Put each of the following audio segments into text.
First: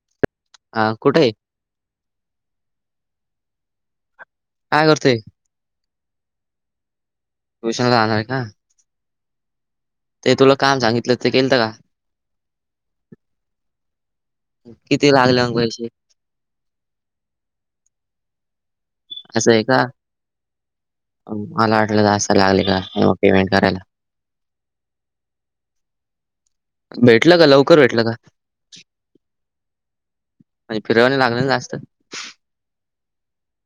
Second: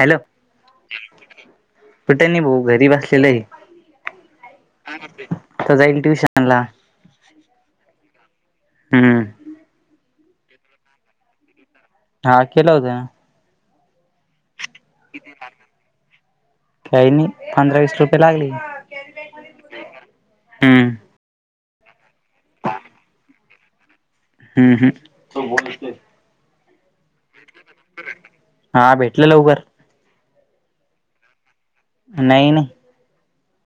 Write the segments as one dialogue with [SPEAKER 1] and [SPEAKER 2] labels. [SPEAKER 1] Hello!
[SPEAKER 2] हा कुठे आहे?
[SPEAKER 1] कुठे नाही, भाऊ घरी बसलेलं आहे. काय करतोय मग? आता जाईल ट्युशन ला.
[SPEAKER 2] ट्यूशन जाणार ये का?
[SPEAKER 1] हम्म,
[SPEAKER 2] ते तुला काम सांगितलं ते केलत का?
[SPEAKER 1] हा, केल होत ना.
[SPEAKER 2] किती लागले मग पैसे
[SPEAKER 1] काही नाही पंधरा वीस रुपये लागले.
[SPEAKER 2] असं आहे का,
[SPEAKER 1] हम्म
[SPEAKER 2] मला वाटलं जास्त लागले का पेमेंट करायला.
[SPEAKER 1] ह ह.
[SPEAKER 2] भेटलं का लवकर भेटलं का?
[SPEAKER 1] हा भेटलं लवकर
[SPEAKER 2] नाही, फिरवायला लागलं ना जास्त.
[SPEAKER 1] नाही नाही.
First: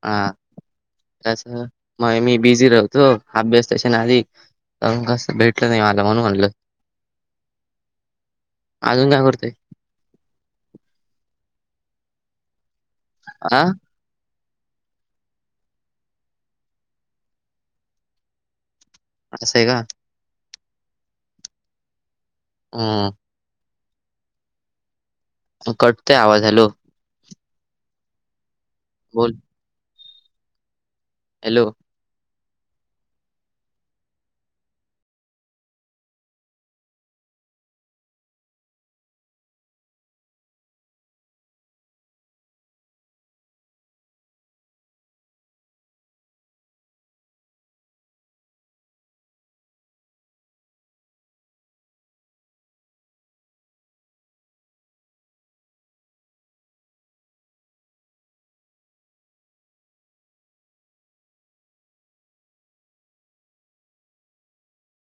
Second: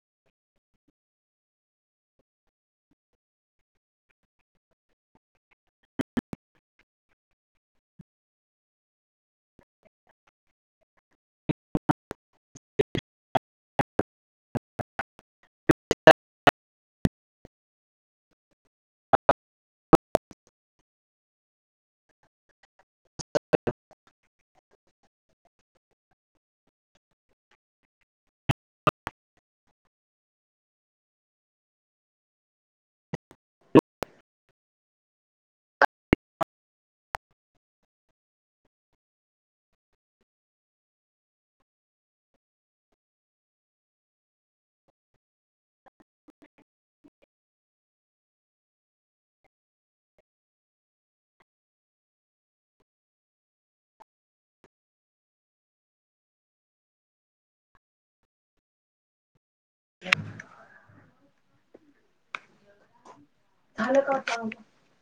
[SPEAKER 2] हा कसं मग मी बिझी राहतो, अभ्यास ट्युशन आधी अण कसं भेटलं नाही, मला म्हणून म्हणलं. अजून काय करतोय? आह, असयं का ह. तो कटतोय आवाज बोल हॅलो
[SPEAKER 1] [inaudible] झालं का आता